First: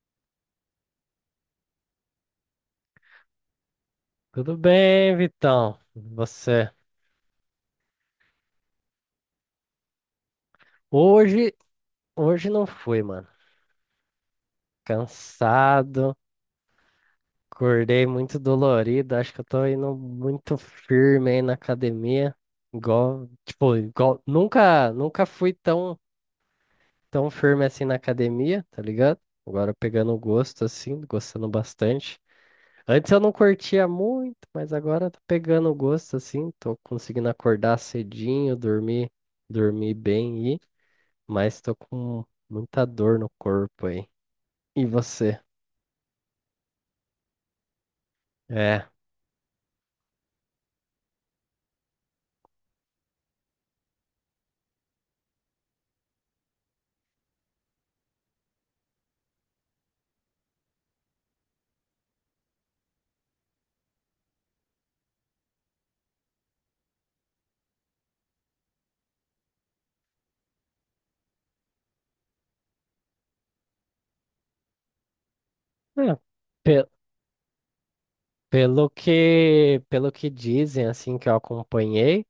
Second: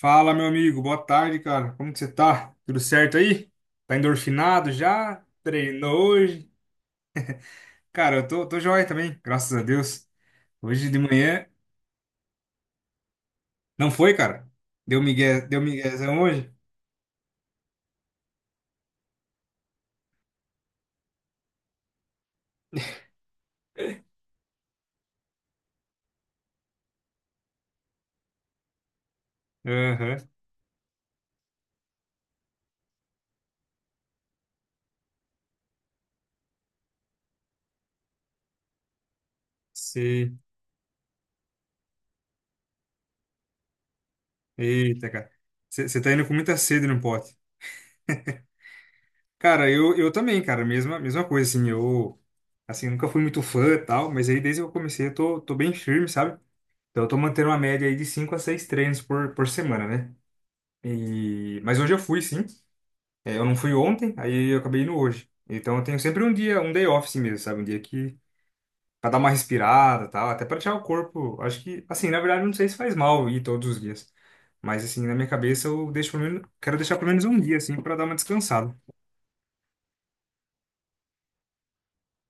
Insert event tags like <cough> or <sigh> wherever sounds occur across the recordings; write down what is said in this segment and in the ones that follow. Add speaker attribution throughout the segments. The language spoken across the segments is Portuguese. Speaker 1: Fala, meu amigo. Boa tarde, cara. Como que você tá? Tudo certo aí? Tá
Speaker 2: Tudo
Speaker 1: endorfinado
Speaker 2: bem,
Speaker 1: já?
Speaker 2: Vitão?
Speaker 1: Treinou hoje?
Speaker 2: Você?
Speaker 1: Cara, eu tô joia também, graças a Deus. Hoje de manhã...
Speaker 2: Hoje, hoje não fui, mano.
Speaker 1: Não foi, cara? Deu migué, deu
Speaker 2: Cansado,
Speaker 1: miguezão hoje?
Speaker 2: acordei muito dolorido. Acho que eu tô indo muito firme aí na academia. Igual, tipo, igual, nunca, nunca fui tão firme assim na academia, tá ligado? Agora pegando
Speaker 1: Aham,
Speaker 2: o gosto assim, gostando bastante. Antes eu não curtia muito, mas agora tô pegando o gosto assim, tô conseguindo acordar cedinho, dormir
Speaker 1: sei.
Speaker 2: bem, mas tô com muita dor no corpo aí. E
Speaker 1: Eita, cara.
Speaker 2: você?
Speaker 1: Você tá indo com muita sede no pote.
Speaker 2: É.
Speaker 1: Cara, eu também, cara. Mesma coisa, assim. Eu, assim, nunca fui muito fã e tal, mas aí desde que eu comecei eu tô bem firme, sabe? Então eu tô mantendo uma média aí de 5 a 6 treinos por semana, né? E... Mas hoje eu fui, sim. É, eu não fui ontem, aí eu acabei indo hoje. Então eu tenho sempre um dia, um day off, assim mesmo, sabe? Um dia que. Pra dar uma respirada e tal, até pra tirar o corpo. Acho que, assim, na verdade, eu não sei se faz mal ir todos os dias. Mas, assim, na minha cabeça, eu
Speaker 2: É,
Speaker 1: deixo pelo menos, quero
Speaker 2: pe-
Speaker 1: deixar pelo menos um dia, assim, pra dar uma descansada.
Speaker 2: pelo que dizem, assim, que eu acompanhei,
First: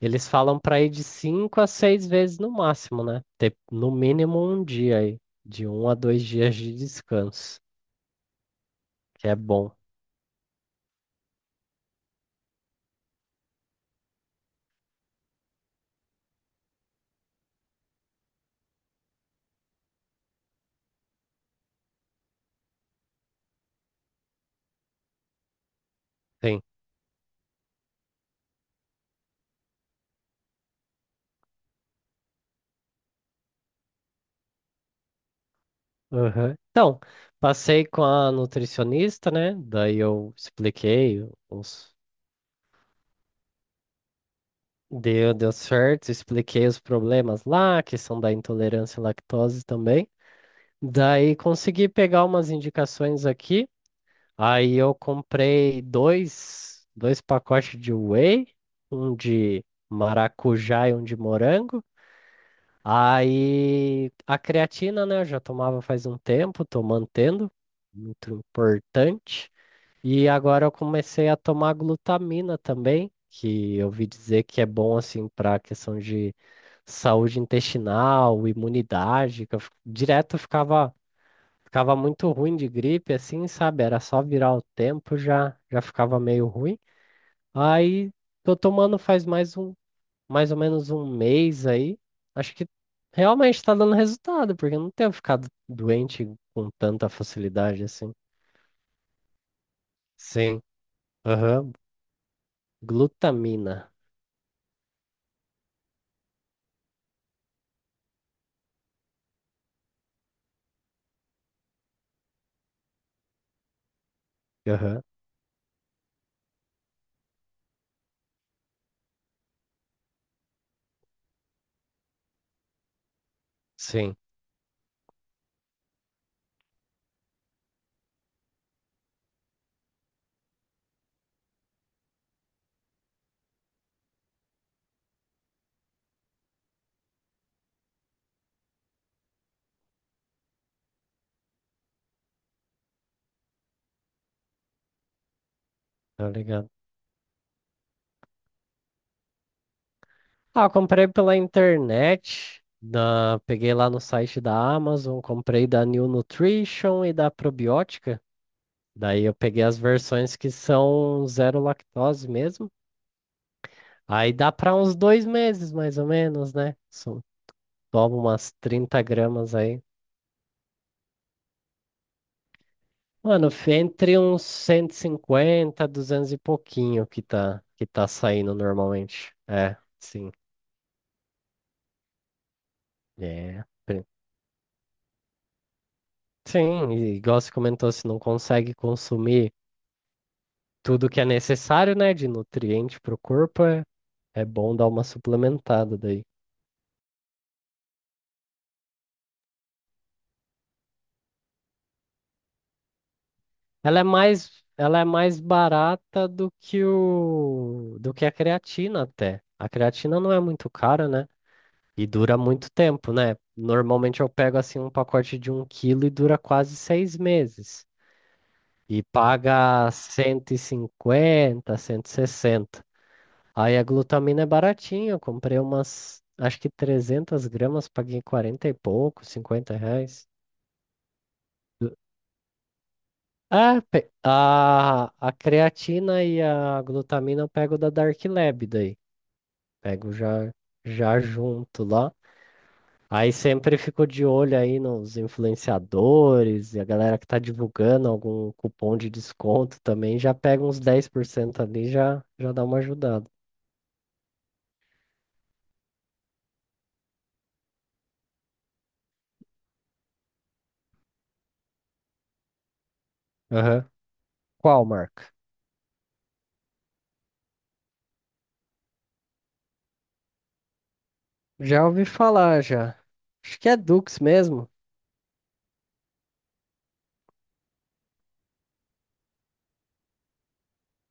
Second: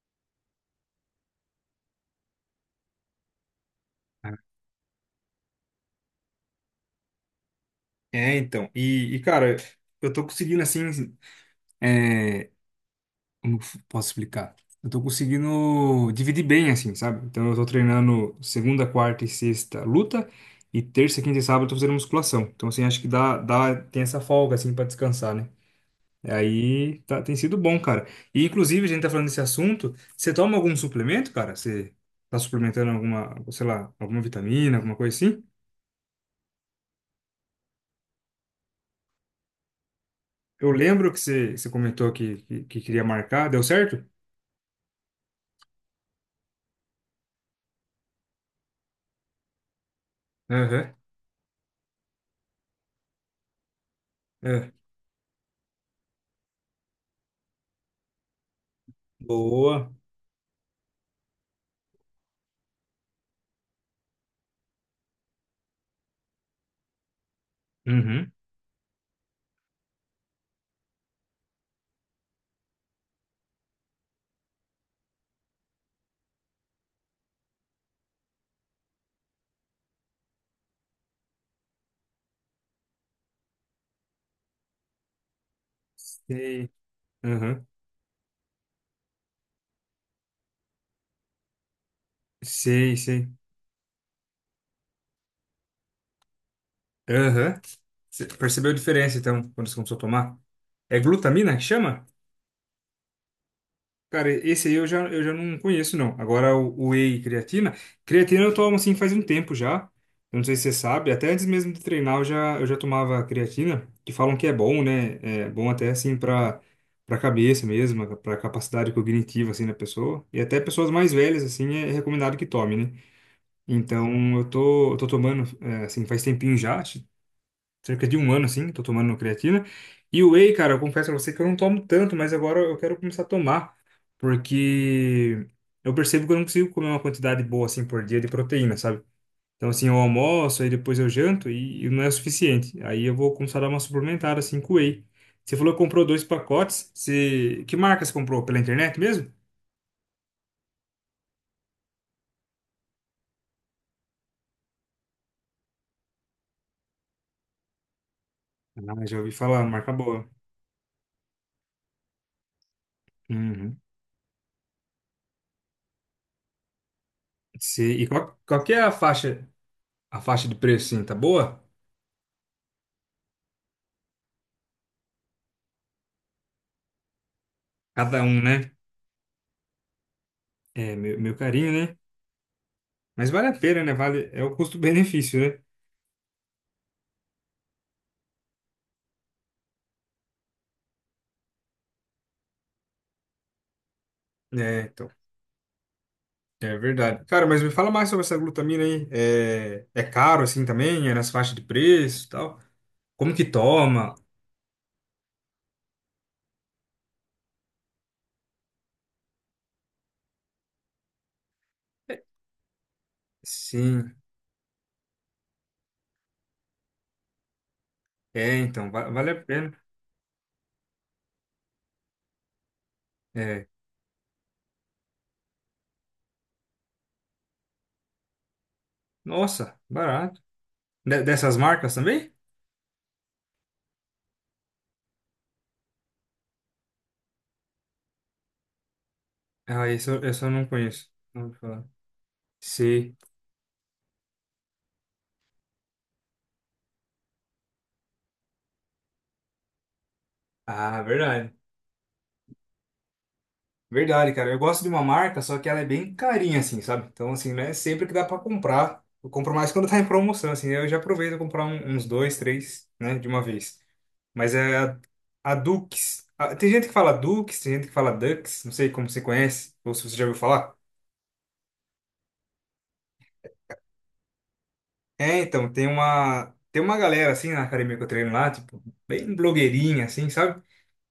Speaker 2: eles falam para ir de cinco a seis vezes no máximo, né? Ter no mínimo um dia aí, de 1 a 2 dias de descanso,
Speaker 1: É, então. E,
Speaker 2: que é
Speaker 1: cara,
Speaker 2: bom.
Speaker 1: eu tô conseguindo, assim, é, como que eu posso explicar? Eu tô conseguindo dividir bem, assim, sabe? Então eu tô treinando segunda, quarta e sexta luta, e terça, quinta e sábado eu tô fazendo musculação. Então, assim, acho que dá, tem essa folga, assim, pra descansar, né? E
Speaker 2: Sim.
Speaker 1: aí tá, tem sido bom, cara. E inclusive, a gente tá falando desse assunto, você toma algum suplemento, cara? Você tá suplementando alguma, sei lá, alguma vitamina, alguma coisa assim?
Speaker 2: Aham. Então, passei com a nutricionista, né? Daí eu
Speaker 1: Eu lembro que
Speaker 2: expliquei
Speaker 1: você
Speaker 2: os
Speaker 1: comentou que queria marcar, deu certo?
Speaker 2: deu certo, expliquei os problemas lá, que são da intolerância à lactose também.
Speaker 1: Aham,
Speaker 2: Daí consegui pegar umas indicações aqui.
Speaker 1: é.
Speaker 2: Aí eu comprei dois pacotes de whey, um de
Speaker 1: Boa.
Speaker 2: maracujá e um de morango. Aí a creatina, né, eu já tomava faz um tempo, tô mantendo,
Speaker 1: Uhum.
Speaker 2: muito importante. E agora eu comecei a tomar glutamina também, que eu ouvi dizer que é bom assim para a questão de saúde intestinal, imunidade, que eu, direto ficava muito ruim de gripe, assim, sabe? Era só virar o tempo, já, já ficava meio
Speaker 1: Sei.
Speaker 2: ruim.
Speaker 1: Aham.
Speaker 2: Aí tô tomando faz mais ou menos 1 mês aí. Acho que
Speaker 1: Sei, sei.
Speaker 2: realmente tá dando resultado, porque eu não tenho ficado doente com tanta
Speaker 1: Aham.
Speaker 2: facilidade assim.
Speaker 1: Cê percebeu a diferença, então, quando você começou a tomar?
Speaker 2: Sim.
Speaker 1: É glutamina que
Speaker 2: Aham.
Speaker 1: chama?
Speaker 2: Glutamina.
Speaker 1: Cara, esse aí eu já não conheço, não. Agora, o whey e creatina. Creatina eu tomo, assim, faz um tempo já. Eu não sei se você sabe. Até antes mesmo de treinar, eu já tomava creatina, que falam que é bom,
Speaker 2: Aham.
Speaker 1: né? É bom até, assim, pra, pra cabeça mesmo, pra capacidade cognitiva, assim, da pessoa. E até pessoas mais velhas, assim, é recomendado que tome, né?
Speaker 2: Sim.
Speaker 1: Então, eu tô tomando, assim, faz tempinho já. Cerca de um ano, assim, tô tomando creatina. E o whey, cara, eu confesso a você que eu não tomo tanto, mas agora eu quero começar a tomar, porque eu percebo que eu não consigo comer uma quantidade boa, assim, por dia de proteína, sabe? Então, assim, eu almoço, aí depois eu janto e não é o suficiente. Aí eu vou começar a dar uma suplementada, assim, com whey. Você falou que comprou dois
Speaker 2: Tá ligado.
Speaker 1: pacotes. Você... Que marca você comprou? Pela internet mesmo?
Speaker 2: Ah, eu comprei pela internet, peguei lá no site da Amazon, comprei da New Nutrition e da Probiótica.
Speaker 1: Ah, já
Speaker 2: Daí
Speaker 1: ouvi
Speaker 2: eu
Speaker 1: falar,
Speaker 2: peguei as
Speaker 1: marca boa.
Speaker 2: versões que são zero lactose mesmo.
Speaker 1: Uhum.
Speaker 2: Aí dá pra uns 2 meses, mais ou menos, né? Só
Speaker 1: Você- E
Speaker 2: toma umas
Speaker 1: qual que é
Speaker 2: 30 gramas aí.
Speaker 1: a faixa de preço, assim, tá boa?
Speaker 2: Mano, entre uns 150, 200 e pouquinho que tá
Speaker 1: Cada um,
Speaker 2: saindo
Speaker 1: né?
Speaker 2: normalmente. É, sim.
Speaker 1: É, meu carinho, né? Mas vale a
Speaker 2: É.
Speaker 1: pena, né? Vale, é o custo-benefício, né?
Speaker 2: Sim, e igual você comentou, se não consegue consumir tudo que é necessário, né, de nutriente para o corpo, é bom
Speaker 1: É,
Speaker 2: dar uma
Speaker 1: então,
Speaker 2: suplementada daí.
Speaker 1: é verdade. Cara, mas me fala mais sobre essa glutamina aí. É caro assim também? É nas faixas de preço e tal? Como que
Speaker 2: Ela é
Speaker 1: toma?
Speaker 2: mais, ela é mais barata do que a creatina até. A creatina não é muito cara, né? E dura muito tempo, né?
Speaker 1: Sim.
Speaker 2: Normalmente eu pego assim um pacote de 1 quilo e dura quase 6 meses.
Speaker 1: É, então,
Speaker 2: E
Speaker 1: vale a pena.
Speaker 2: paga 150, 160.
Speaker 1: É.
Speaker 2: Aí a glutamina é baratinha, eu comprei umas, acho que 300 gramas, paguei 40 e pouco, 50
Speaker 1: Nossa,
Speaker 2: reais.
Speaker 1: barato. De- dessas marcas também?
Speaker 2: Ah, a creatina e a glutamina eu pego da Dark Lab daí.
Speaker 1: Ah, isso
Speaker 2: Pego
Speaker 1: eu, esse eu
Speaker 2: já,
Speaker 1: não conheço.
Speaker 2: já
Speaker 1: Não vou
Speaker 2: junto
Speaker 1: falar.
Speaker 2: lá.
Speaker 1: Sim.
Speaker 2: Aí sempre fico de olho aí nos influenciadores e a galera que tá divulgando algum cupom de desconto também. Já pega uns
Speaker 1: Ah,
Speaker 2: dez por
Speaker 1: verdade.
Speaker 2: cento ali, já dá uma ajudada.
Speaker 1: Verdade, cara. Eu gosto de uma marca, só que ela é bem carinha, assim, sabe? Então, assim, não é sempre que dá pra comprar. Eu compro mais quando tá em promoção, assim. Eu já aproveito a comprar um- uns dois, três, né, de uma vez.
Speaker 2: Aham.
Speaker 1: Mas é
Speaker 2: Qual marca?
Speaker 1: a Dux. A- tem gente que fala Dukes, tem gente que fala Dux. Não sei como você conhece, ou se você já ouviu falar.
Speaker 2: Já ouvi falar, já. Acho que é Dux mesmo.
Speaker 1: É, então, tem uma galera, assim, na academia que eu treino lá, tipo, bem blogueirinha, assim, sabe?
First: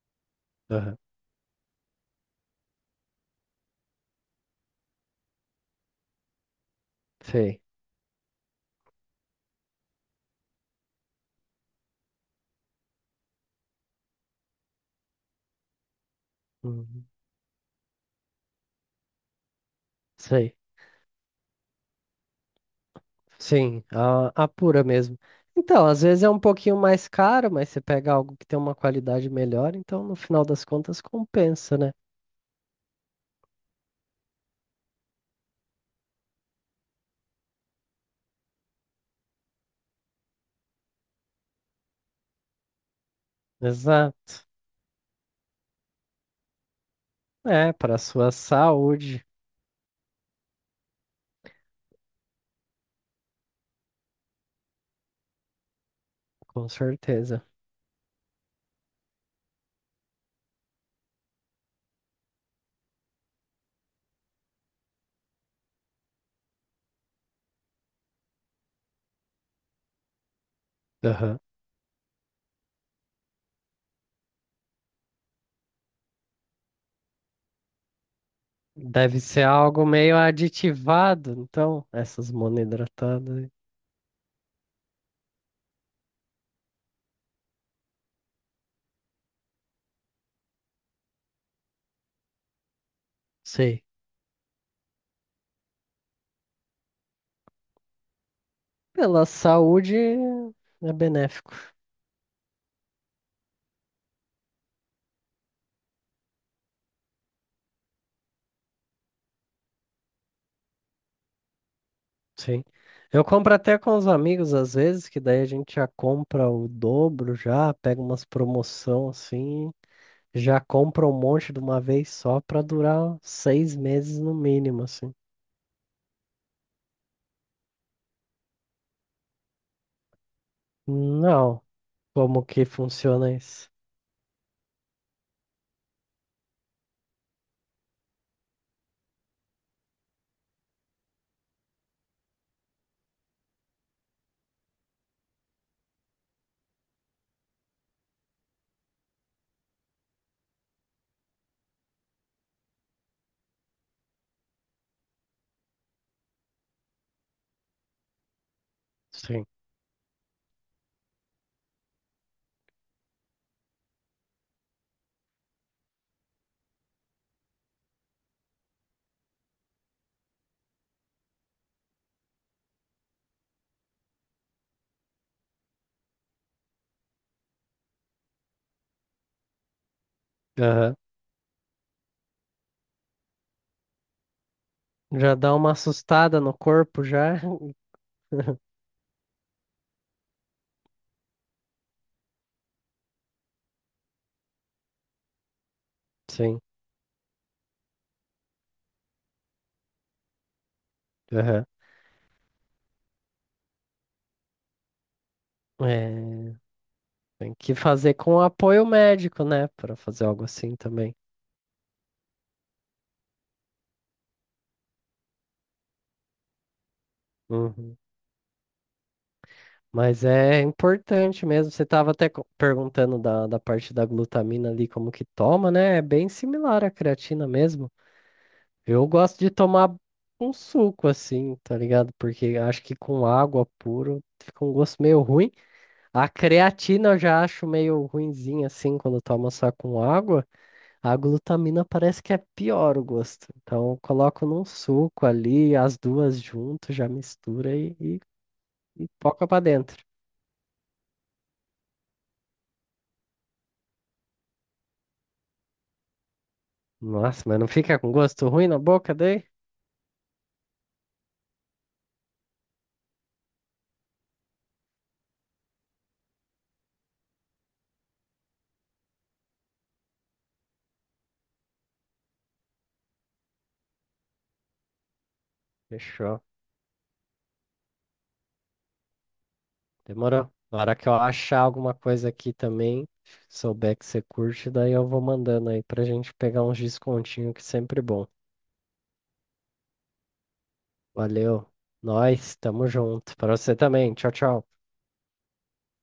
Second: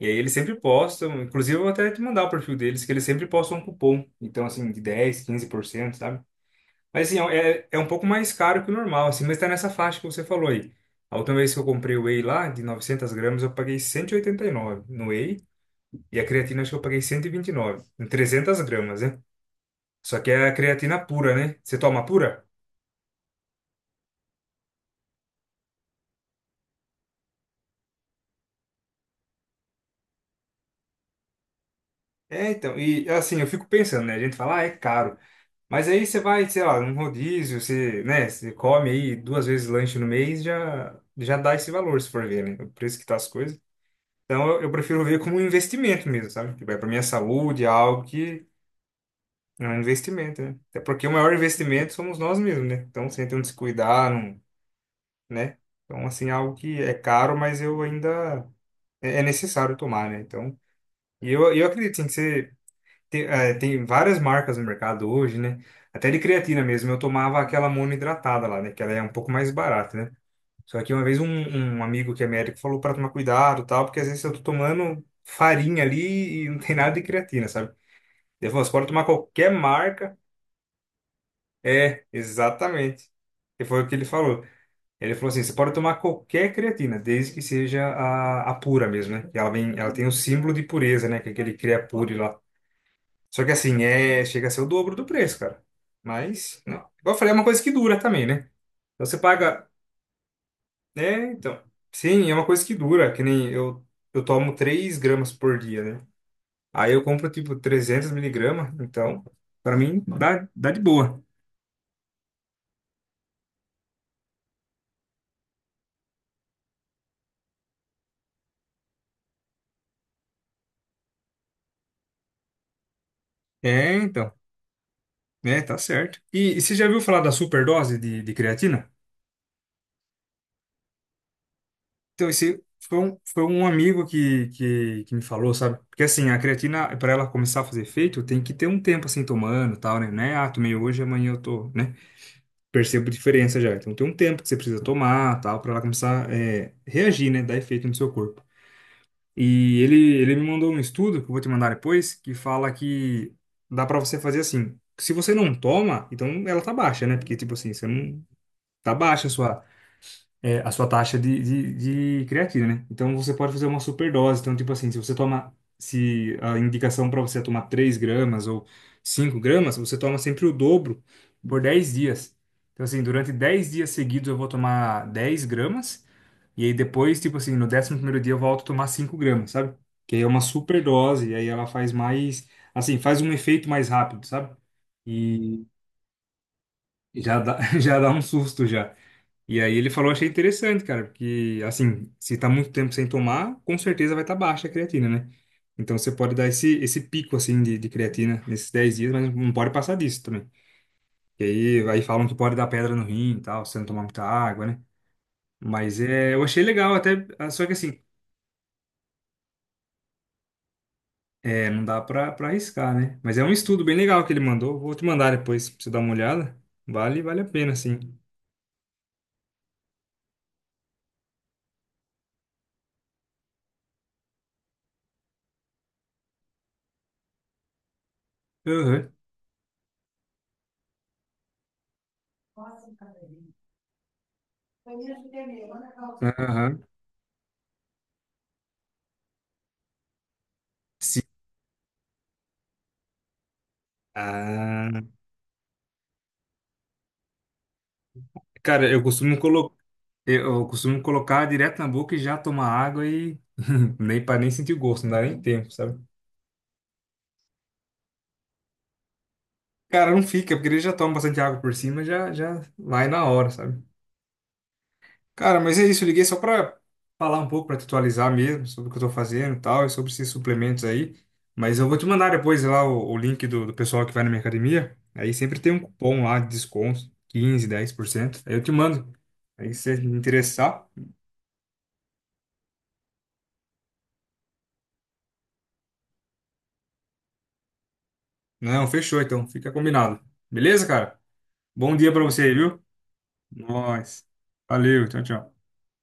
Speaker 1: E aí eles sempre
Speaker 2: Aham.
Speaker 1: postam, inclusive eu vou até te mandar o perfil deles, que eles sempre postam um cupom. Então, assim, de 10, 15% sabe? Mas assim,
Speaker 2: Sei.
Speaker 1: é um pouco mais caro que o normal, assim, mas tá nessa faixa que você falou aí. A última vez que eu comprei o whey lá, de 900 gramas, eu paguei 189 no whey, e a creatina acho que eu paguei
Speaker 2: Uhum.
Speaker 1: 129, em 300 gramas, né? Só que é a
Speaker 2: Sei.
Speaker 1: creatina pura, né? Você toma pura?
Speaker 2: Sim, a pura mesmo. Então, às vezes é um pouquinho mais caro, mas você pega algo que tem uma qualidade melhor, então no final das contas compensa, né?
Speaker 1: É, então, e assim, eu fico pensando, né? A gente fala, ah, é caro. Mas aí você vai, sei lá, num rodízio, você, né, você come aí duas vezes lanche no mês, já dá esse valor, se for ver, né? O preço que tá as coisas.
Speaker 2: Exato.
Speaker 1: Então eu prefiro ver como um investimento mesmo, sabe? Que vai para minha saúde, é
Speaker 2: É, para
Speaker 1: algo
Speaker 2: sua
Speaker 1: que
Speaker 2: saúde,
Speaker 1: é um investimento, né? Até porque o maior investimento somos nós mesmos, né? Então sem ter um descuidar, não, né? Então assim, é algo
Speaker 2: com
Speaker 1: que é caro,
Speaker 2: certeza.
Speaker 1: mas eu ainda é necessário tomar, né? Então, e eu acredito, sim, que você tem, tem várias marcas no mercado hoje, né? Até de creatina mesmo, eu tomava aquela monoidratada lá, né? Que ela é um pouco mais barata, né? Só que uma vez
Speaker 2: Aham.
Speaker 1: um amigo que é médico falou para tomar cuidado, e tal, porque às vezes eu tô tomando farinha ali e não tem nada de creatina, sabe? Ele falou, você pode tomar
Speaker 2: Deve ser
Speaker 1: qualquer
Speaker 2: algo meio
Speaker 1: marca.
Speaker 2: aditivado, então,
Speaker 1: É,
Speaker 2: essas
Speaker 1: exatamente.
Speaker 2: monoidratadas aí.
Speaker 1: E foi o que ele falou. Ele falou assim, você pode tomar qualquer creatina, desde que seja a pura mesmo, né? Que ela vem, ela tem o símbolo de pureza, né? Que é aquele Creapure lá. Só que assim,
Speaker 2: Sei.
Speaker 1: é, chega a ser o dobro do preço, cara. Mas, não. Igual eu falei, é uma coisa que dura também, né? Então você
Speaker 2: Pela
Speaker 1: paga.
Speaker 2: saúde é
Speaker 1: É,
Speaker 2: benéfico.
Speaker 1: então. Sim, é uma coisa que dura, que nem eu, eu tomo 3 gramas por dia, né? Aí eu compro tipo 300 miligramas, então, pra mim dá, dá de boa.
Speaker 2: Sim. Eu compro até com os amigos às vezes, que daí a gente já compra o dobro já, pega umas promoção assim, já compra um monte de uma vez só pra durar seis
Speaker 1: É,
Speaker 2: meses
Speaker 1: então.
Speaker 2: no mínimo, assim.
Speaker 1: É, tá certo. E você já viu falar da superdose de creatina?
Speaker 2: Não,
Speaker 1: Então,
Speaker 2: como
Speaker 1: esse
Speaker 2: que
Speaker 1: foi
Speaker 2: funciona
Speaker 1: foi um
Speaker 2: isso?
Speaker 1: amigo que me falou, sabe? Porque assim, a creatina, pra ela começar a fazer efeito, tem que ter um tempo assim tomando e tal, né? Não é, ah, tomei hoje, amanhã eu tô, né? Percebo diferença já. Então tem um tempo que você precisa tomar, tal, para ela começar reagir, né, dar efeito no seu corpo. E ele me mandou um estudo que eu vou te mandar depois, que fala que dá para você fazer assim. Se você não toma, então ela tá baixa, né? Porque tipo assim, você não tá baixa a
Speaker 2: Sim.
Speaker 1: sua a sua taxa de creatina, né? Então você pode fazer uma superdose. Então, tipo assim, se você toma, se a indicação para você é tomar 3 gramas ou 5 gramas, você toma sempre o dobro por 10 dias. Então, assim, durante 10 dias seguidos eu vou tomar 10 gramas. E aí depois, tipo assim, no décimo primeiro dia eu volto a tomar 5 gramas, sabe? Que aí é uma
Speaker 2: Aham.
Speaker 1: superdose, e aí ela faz mais, assim, faz um efeito mais rápido, sabe?
Speaker 2: Já dá
Speaker 1: E
Speaker 2: uma assustada no corpo
Speaker 1: já
Speaker 2: já.
Speaker 1: dá, <laughs> já dá um
Speaker 2: <laughs>
Speaker 1: susto já. E aí ele falou, achei interessante, cara, porque assim, se tá muito tempo sem tomar, com certeza vai estar, tá baixa a creatina, né? Então você pode dar
Speaker 2: Sim.
Speaker 1: esse pico assim de creatina nesses 10 dias, mas não pode passar disso também.
Speaker 2: Aham.
Speaker 1: Aí falam que pode dar pedra no rim e tal, se não tomar muita água, né? Mas é, eu
Speaker 2: É,
Speaker 1: achei legal até, ah,
Speaker 2: tem
Speaker 1: só que
Speaker 2: que
Speaker 1: assim,
Speaker 2: fazer com apoio médico, né? Pra fazer algo assim também.
Speaker 1: é, não dá pra arriscar, né? Mas é um estudo bem legal que ele mandou, vou te mandar depois pra você dar uma olhada. Vale a pena,
Speaker 2: Uhum.
Speaker 1: sim.
Speaker 2: Mas é importante mesmo. Você estava até perguntando da parte da glutamina ali, como que toma, né? É bem similar à creatina mesmo. Eu
Speaker 1: Aham.
Speaker 2: gosto de tomar um suco assim, tá ligado? Porque acho que com água puro fica um gosto meio ruim. A
Speaker 1: Aham.
Speaker 2: creatina eu já acho meio ruinzinha assim, quando toma só com água. A
Speaker 1: Sim.
Speaker 2: glutamina parece que é pior o gosto. Então eu coloco num
Speaker 1: Ah,
Speaker 2: suco ali, as duas junto, já mistura e, e,
Speaker 1: cara, eu
Speaker 2: e
Speaker 1: costumo
Speaker 2: foca pra
Speaker 1: colocar.
Speaker 2: dentro.
Speaker 1: Eu costumo colocar direto na boca e já tomar água e <laughs> nem para nem sentir o gosto, não dá nem tempo, sabe?
Speaker 2: Nossa, mas não fica com gosto ruim na boca daí?
Speaker 1: Cara, não fica, porque ele já toma bastante água por cima, já vai na hora, sabe? Cara, mas é isso, eu liguei só para falar um pouco, para te atualizar mesmo sobre o que eu tô fazendo e tal, e sobre esses suplementos aí. Mas eu vou te mandar depois lá o link do pessoal que vai na minha academia. Aí sempre tem um cupom lá
Speaker 2: Fechou.
Speaker 1: de desconto, 15, 10% Aí eu te mando. Aí se você
Speaker 2: Demorou. Na
Speaker 1: interessar.
Speaker 2: hora que eu achar alguma coisa aqui também, souber que você curte, daí eu vou mandando aí pra gente pegar uns descontinho que é sempre bom.
Speaker 1: Não, fechou então, fica combinado. Beleza, cara?
Speaker 2: Valeu.
Speaker 1: Bom dia para você,
Speaker 2: Nós,
Speaker 1: viu?
Speaker 2: tamo junto. Pra você também.
Speaker 1: Nós.
Speaker 2: Tchau, tchau.
Speaker 1: Valeu, tchau, tchau.